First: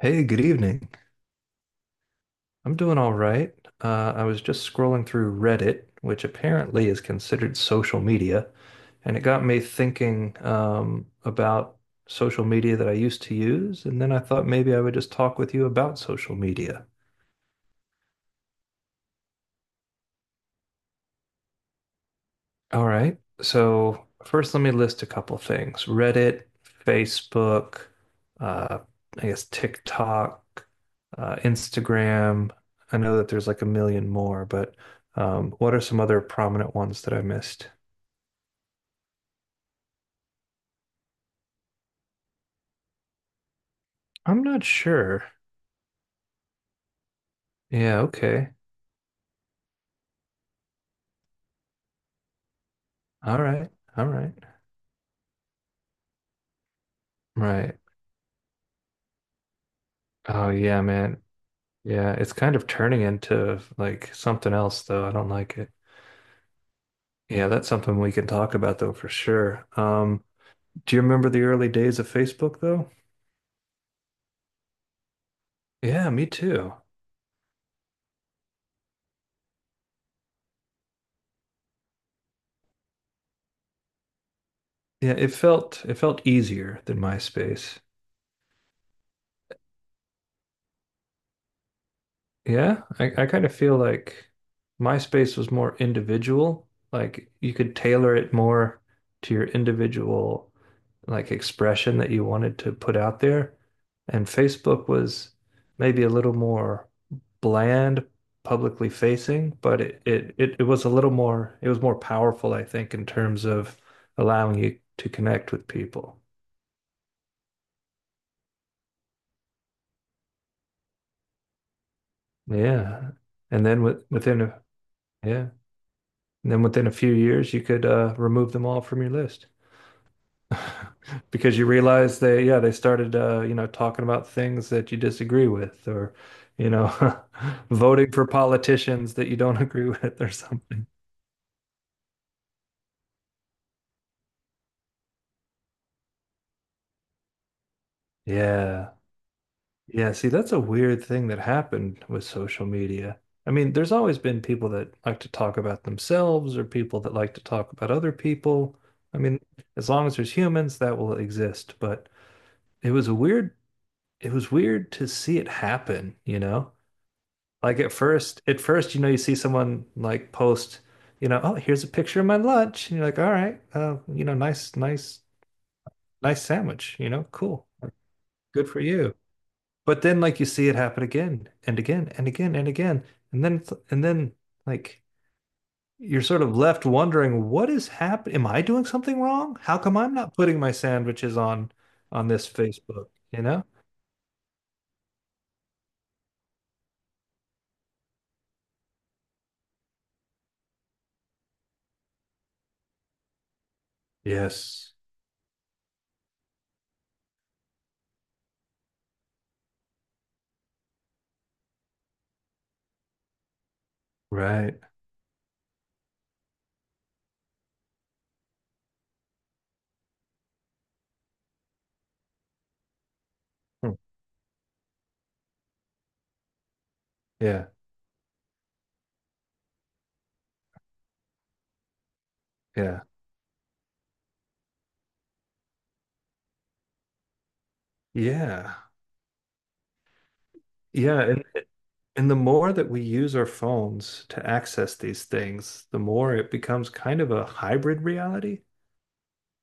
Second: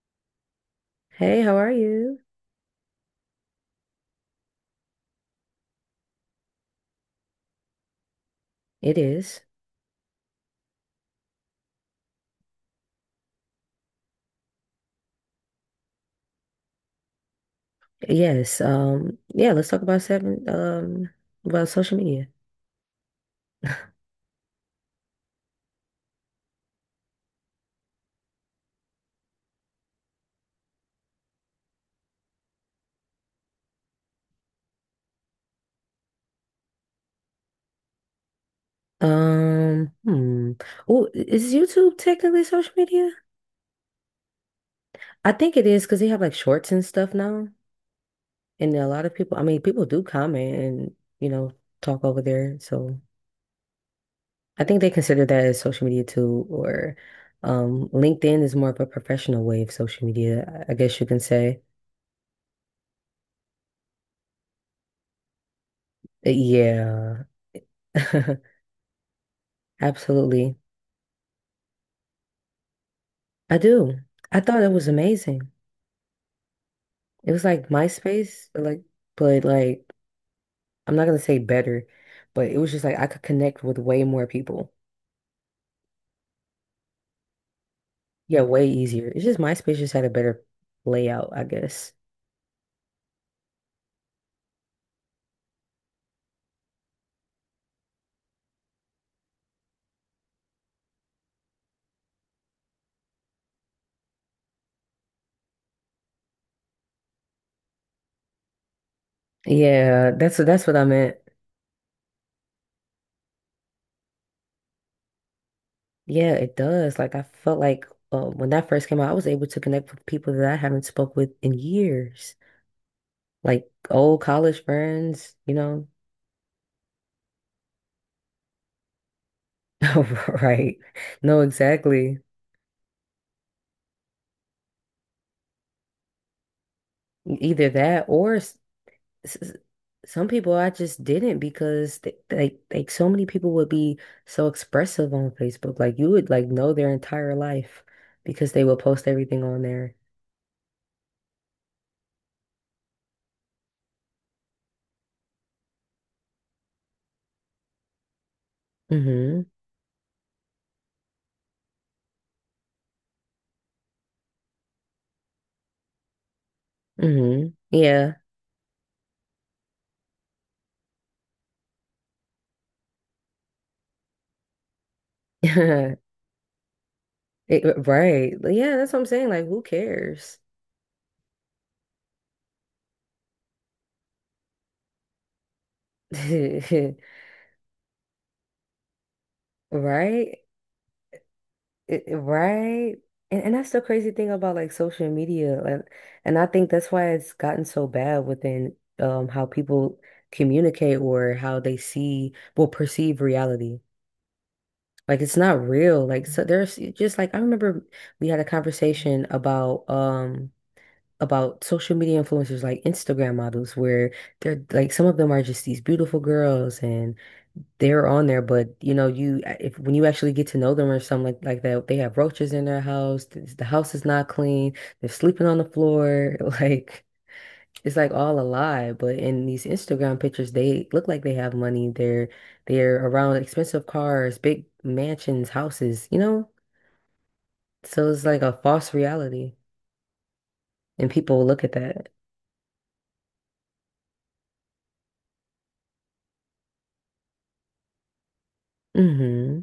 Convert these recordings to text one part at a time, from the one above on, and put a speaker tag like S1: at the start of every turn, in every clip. S1: Hey, good evening.
S2: Hey, how are you?
S1: I'm doing all right. I was just scrolling through Reddit, which apparently is considered social media,
S2: It
S1: and it
S2: is.
S1: got me thinking about social media that I used to use, and then I thought maybe I would just talk with you about social media.
S2: Yes. Yeah, let's talk about seven about social media.
S1: All right. So first, let me list a couple things: Reddit, Facebook, uh, I guess TikTok, Instagram. I know that there's like a million more, but what are some other prominent ones that I missed?
S2: Um, hmm. Oh, is YouTube technically social media?
S1: I'm not sure.
S2: I think it is because they have like shorts and stuff now.
S1: Yeah. Okay.
S2: And a lot of people, I mean, people do comment and, you know, talk over there. So
S1: All right. All right.
S2: I think they consider that as social media too, or
S1: Right.
S2: LinkedIn is more of a professional way of social
S1: Oh
S2: media, I
S1: yeah,
S2: guess you can
S1: man.
S2: say.
S1: Yeah, it's kind of turning into like something else, though. I don't like it.
S2: Yeah.
S1: Yeah, that's something we can talk about, though, for sure.
S2: Absolutely.
S1: Do you remember the early days of Facebook though?
S2: I do. I thought it was amazing.
S1: Yeah, me too.
S2: It was like MySpace, like, but like, I'm not gonna say better, but it was just like I could connect with way more people.
S1: Yeah, it felt easier than MySpace.
S2: Yeah, way easier. It's just MySpace just had a better layout, I guess.
S1: Yeah, I kind of feel like MySpace was more individual. Like you could tailor it more to your individual like expression that you wanted to put out there. And Facebook was maybe a little more bland, publicly facing, but it,
S2: Yeah,
S1: it,
S2: that's
S1: it, it
S2: that's what I
S1: was a little
S2: meant.
S1: more, it was more powerful, I think, in terms of allowing you to connect with people.
S2: Yeah, it does. Like I felt like when that first came out, I was able to connect with people that I haven't spoke with in years,
S1: Yeah. And
S2: like
S1: then with,
S2: old
S1: within, a-
S2: college friends,
S1: yeah.
S2: you know.
S1: And then within a few years, you could remove them all from your list
S2: Right. No,
S1: because you realize
S2: exactly.
S1: yeah, they started, you know, talking about things that you disagree with or, you know,
S2: Either that
S1: voting for
S2: or
S1: politicians that you
S2: s- s-
S1: don't agree with
S2: some
S1: or
S2: people I
S1: something.
S2: just didn't because they, like so many people would be so expressive on Facebook. Like you would like know their entire life because they would
S1: Yeah.
S2: post everything on there.
S1: Yeah. See, that's a weird thing that happened with social media. I mean, there's always been people that like to talk about themselves or people that like to talk about other people. I mean,
S2: hmm
S1: as long as there's humans, that will exist. But it was a weird it was weird to see it happen, you know? Like at
S2: Yeah.
S1: first, at first, you know, you see someone like post, you know, oh, here's a picture of my lunch. And you're like, all right, you know, nice, nice, nice sandwich, you know, cool. Like,
S2: Right.
S1: good
S2: Yeah,
S1: for
S2: that's what I'm
S1: you.
S2: saying. Like who
S1: But then
S2: cares?
S1: like you see it happen again and again and again and again. And then and then like you're sort of left wondering, what is happening? Am I doing something wrong? How come I'm not
S2: Right?
S1: putting my sandwiches on this
S2: Right?
S1: Facebook,
S2: And
S1: you
S2: and
S1: know?
S2: that's the crazy thing about like social media. And I think that's why it's gotten so bad within how people communicate or how they see well perceive reality.
S1: Yes.
S2: Like it's not real. Like so there's just like I remember we had a conversation about social media influencers like Instagram models where they're
S1: Right.
S2: like some of them are just these beautiful girls and they're on there, but you know, you if when you actually get to know them or something like that, they have roaches in their house. The
S1: Hmm.
S2: house is not clean. They're sleeping on the floor. Like
S1: Yeah.
S2: it's like all a lie. But in these Instagram pictures, they look like they have money. They're
S1: Yeah.
S2: they're around expensive cars, big mansions, houses. You know, so it's like a
S1: Yeah.
S2: false reality, and
S1: Yeah.
S2: people look at that.
S1: And the more that we use our phones to access these things, the more it becomes kind of a hybrid reality.
S2: hmm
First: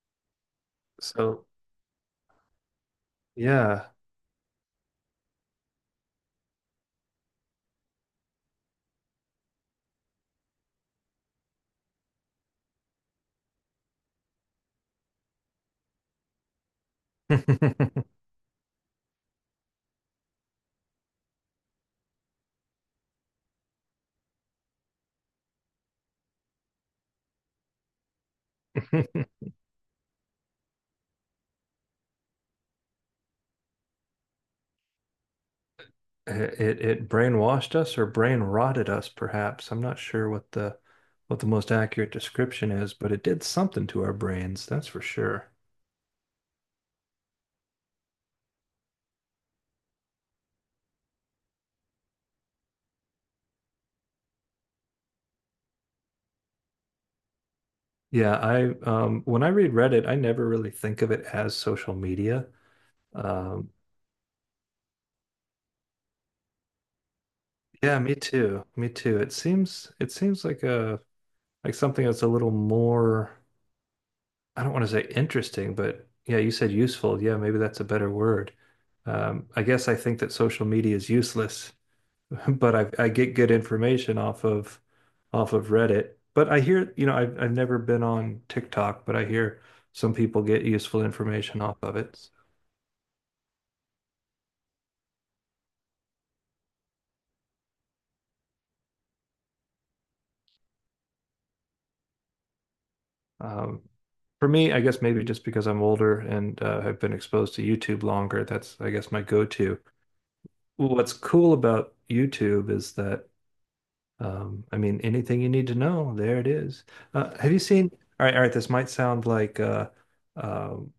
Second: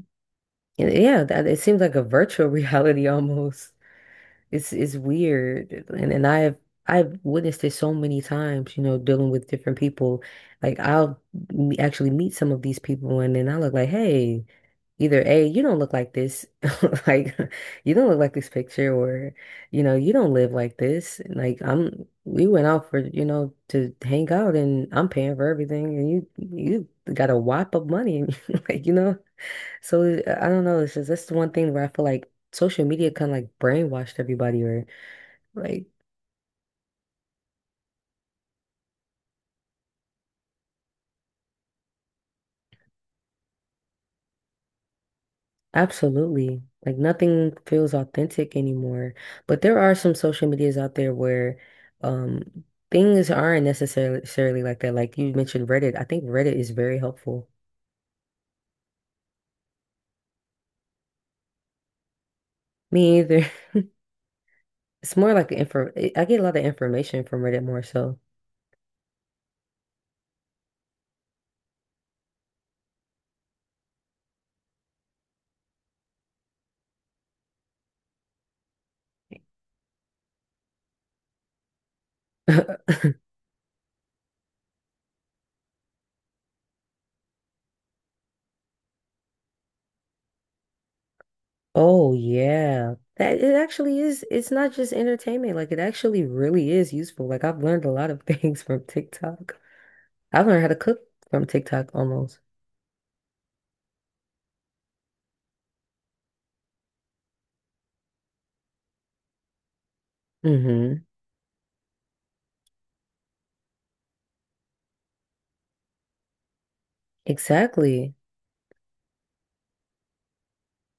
S2: Yeah,
S1: So,
S2: that, it seems like a virtual reality almost.
S1: yeah.
S2: It's weird. And I've witnessed it so many times, you know, dealing with different people. Like actually meet some of these people and then I look like, hey, either A, you don't look like this, like you don't look like this picture, or you know, you don't live like this. And, Like I'm we went out for, you know, to hang out and I'm paying for everything and you got a whop of money and like, you know. So I don't know. It's just that's the one thing where I feel like social media kind of like brainwashed everybody, or like
S1: It brainwashed us or brain rotted us, perhaps. I'm not sure what the most accurate description is, but it did something to our brains, that's for sure.
S2: absolutely, like nothing feels authentic anymore. But there are some social medias out there where um things aren't necessarily like that. Like you mentioned Reddit. I think Reddit is very helpful.
S1: Yeah, I when I read Reddit, I never really think of it as social media.
S2: Me either.
S1: Um,
S2: It's more like info. I get a lot of information from Reddit more
S1: Yeah, me
S2: so.
S1: too. Me too. It seems like a like something that's a little more, I don't want to say interesting, but yeah, you said useful. Yeah, maybe that's a better word. I guess I think that social media is useless, but I get good information off of Reddit. But I hear, you know, I've never been on TikTok, but I hear some people get useful information off of
S2: Oh
S1: it.
S2: yeah. That it actually is, it's not just entertainment. Like it actually really is useful. Like I've learned a lot of things from TikTok. I've learned how to cook from TikTok almost.
S1: Um, for me, I guess maybe just because I'm older and have been exposed to YouTube longer, that's I guess my go-to. Well,
S2: hmm
S1: what's cool about YouTube is that I mean anything you need to know, there it is. Have you seen?
S2: Exactly.
S1: All right, all right. This might sound um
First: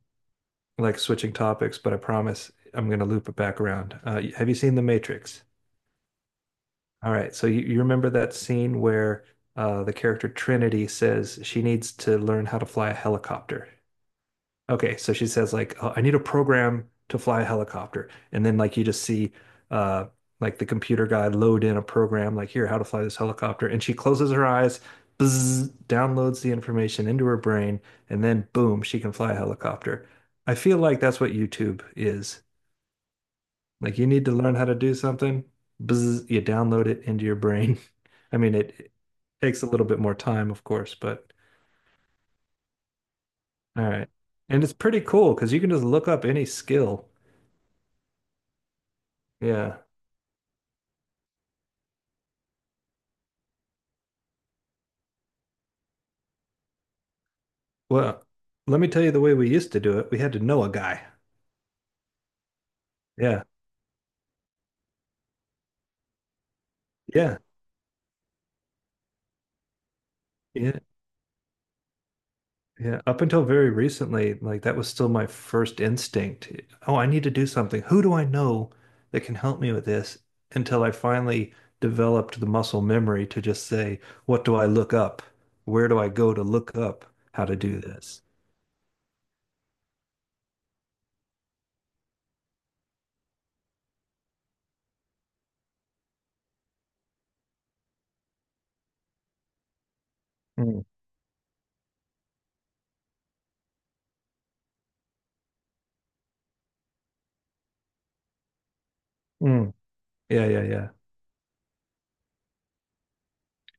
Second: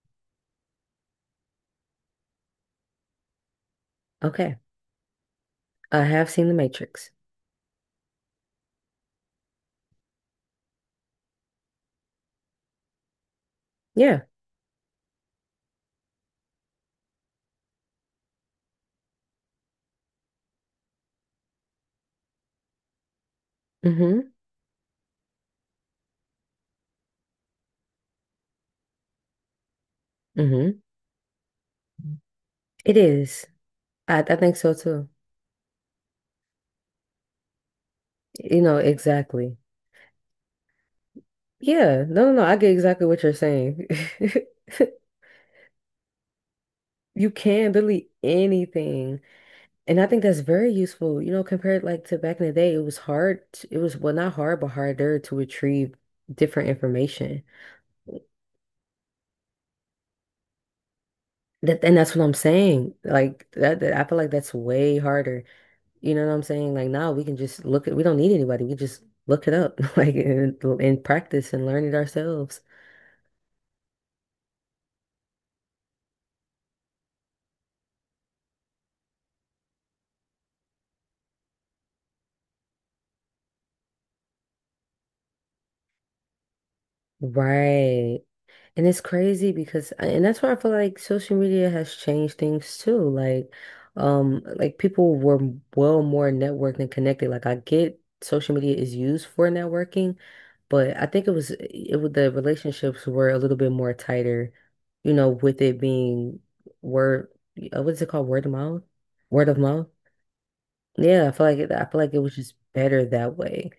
S1: like switching topics, but I promise I'm going to loop it back around. Have you
S2: Okay.
S1: seen The Matrix?
S2: I have seen The Matrix.
S1: All right, so you remember that scene where the character Trinity says she needs to learn how to fly a helicopter.
S2: Yeah.
S1: Okay, so she says like, "Oh, I need a program to fly a helicopter," and then like you just see, uh, like the computer guy load in a program like here how to fly this helicopter, and she closes
S2: hmm
S1: her eyes, bzzz, downloads the information into her brain, and then boom, she can fly a helicopter. I feel
S2: hmm
S1: like that's what YouTube is.
S2: It is.
S1: Like you
S2: I,
S1: need to
S2: I
S1: learn
S2: think
S1: how
S2: so
S1: to do
S2: too.
S1: something, bzzz, you download it into your brain. I mean,
S2: You
S1: it,
S2: know,
S1: it
S2: exactly.
S1: takes a little bit more time, of course, but
S2: Yeah. No, no, no. I get exactly what you're
S1: all
S2: saying.
S1: right, and it's pretty cool because you can just look up any skill.
S2: You can delete anything.
S1: Yeah.
S2: And I think that's very useful, you know, compared like to back in the day, it was hard to, it was well not hard but harder to retrieve different information.
S1: Well, let me tell you the way we used to do it. We had to know a guy.
S2: That and that's what I'm saying.
S1: Yeah.
S2: Like that, that I feel like that's way harder. You know what I'm saying? Like now we can
S1: Yeah.
S2: just look at we don't need anybody. We just look it up like
S1: Yeah.
S2: and practice and learn it ourselves.
S1: Yeah. Up until very recently, like that was still my first instinct. Oh, I need to do something. Who do I know that can help me with this? Until I finally developed the muscle memory to just say, what do I look up? Where do I go to look up how to do
S2: Right.
S1: this?
S2: And it's crazy because, and that's why I feel like social media has changed things too. Like people were well more networked and connected. Like, I get social media is used for networking,
S1: Mm.
S2: but I think it was the relationships were a little bit more tighter, you know, with it being word, what is it called? Word of mouth? Word of
S1: Mm.
S2: mouth?
S1: Yeah. Yeah. Yeah.
S2: Yeah, I feel like it was just better that way.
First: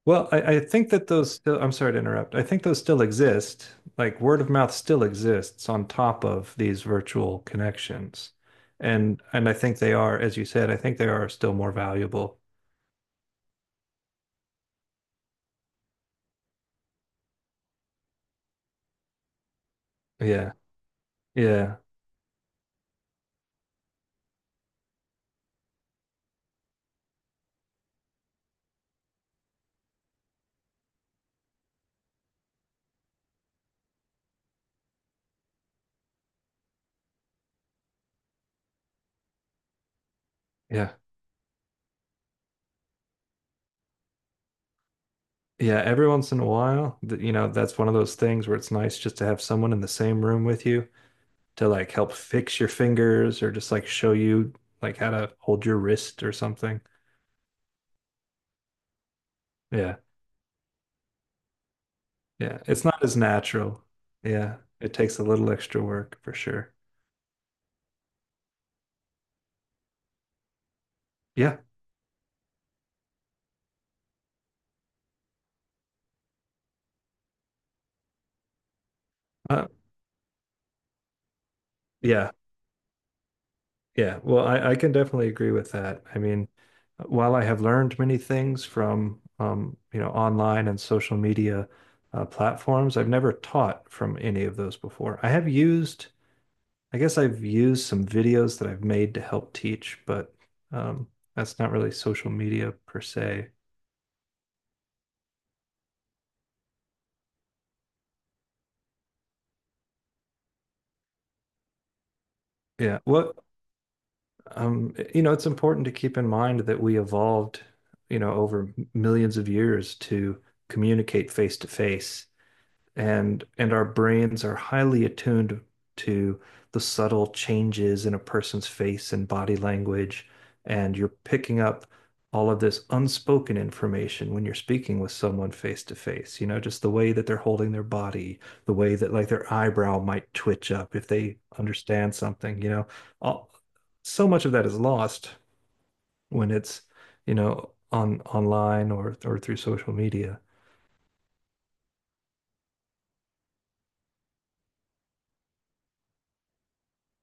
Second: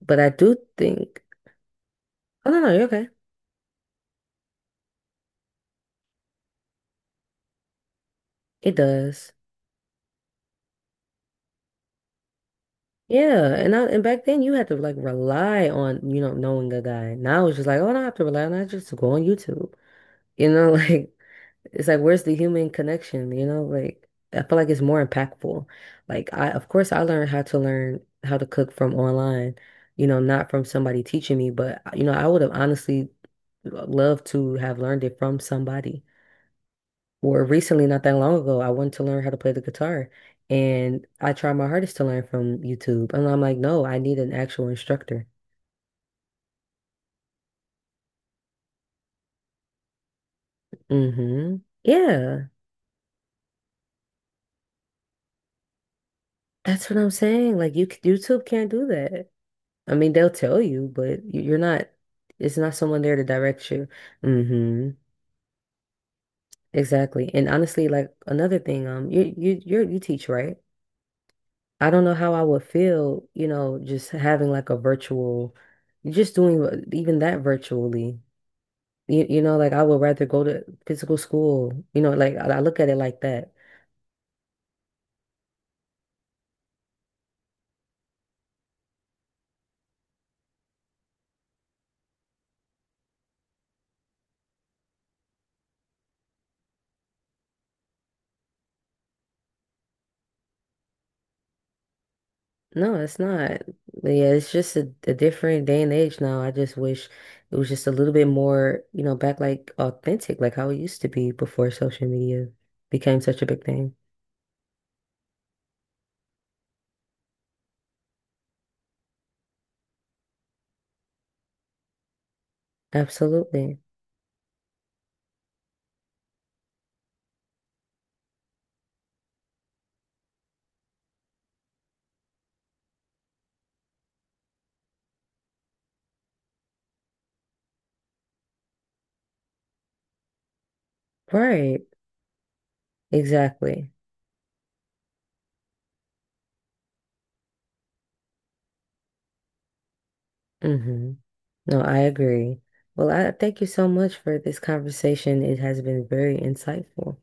S2: But
S1: Well,
S2: I do
S1: I think that
S2: think,
S1: those still, I'm sorry to interrupt. I
S2: oh no,
S1: think
S2: no,
S1: those
S2: you're
S1: still
S2: okay.
S1: exist. Like word of mouth still exists on top of these virtual connections.
S2: It does.
S1: And I think they are, as you said, I think they are still more valuable.
S2: Yeah, and back then you had to like rely on, you know, knowing a guy. Now it's just like, oh, I don't have to rely on that, I just go on YouTube. You
S1: Yeah.
S2: know, like
S1: Yeah.
S2: it's like where's the human connection, you know? Like I feel like it's more impactful. Like I of course I learned how to learn how to cook from online, you know, not from somebody teaching me, but you know, I would have honestly loved to have learned it from somebody. Or recently, not that long ago, I wanted to learn how to play the guitar
S1: Yeah.
S2: and I tried my hardest to learn from YouTube. And I'm like, no, I need an actual instructor.
S1: Yeah. Every once in a while, you know, that's one of those things where it's nice just to have someone in the same room with you
S2: hmm
S1: to like help
S2: Yeah,
S1: fix your fingers or just like show you like how to hold your wrist or something.
S2: that's what I'm saying. Like YouTube can't do that. I
S1: Yeah.
S2: mean, they'll tell you, but you're not, it's
S1: Yeah,
S2: not
S1: it's
S2: someone
S1: not
S2: there
S1: as
S2: to direct
S1: natural.
S2: you.
S1: Yeah,
S2: hmm
S1: it takes a little extra work for sure.
S2: Exactly. And honestly, like another thing, you teach, right?
S1: Yeah.
S2: I don't know how I would feel, you know, just having like a virtual, just doing even that virtually. You know,
S1: Uh,
S2: like I would rather go to physical school. You know,
S1: yeah.
S2: like I look at it like that.
S1: Yeah. Well, I can definitely agree with that. I mean, while I have learned many things from you know, online and social media platforms, I've never taught from any of those before. I have used, I guess I've used some videos that I've made to help teach, but um, that's not really social media
S2: No,
S1: per
S2: it's
S1: se.
S2: not. Yeah, it's just a different day and age now. I just wish it was just a little bit more, you know, back like authentic, like how it used to be before social media
S1: Yeah.
S2: became
S1: What
S2: such a big thing.
S1: um, you know, it's important to keep in mind that we evolved, you know, over millions of years to communicate face to face, and
S2: Absolutely.
S1: our brains are highly attuned to the subtle changes in a person's face and body language, and you're picking up all of this unspoken information when you're speaking with someone face to face, you know, just the way that they're holding their body, the way that like their eyebrow might twitch up if they
S2: Right.
S1: understand something, you know, all,
S2: Exactly.
S1: so much of that is lost when it's, you know, on online or through social media.
S2: hmm No, I agree. Well, I thank you so much for this conversation. It has been very insightful.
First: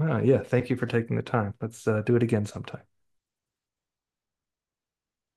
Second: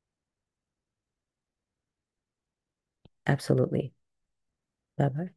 S1: Oh, yeah. Thank you for taking the time. Let's do it again sometime.
S2: Absolutely. Bye bye.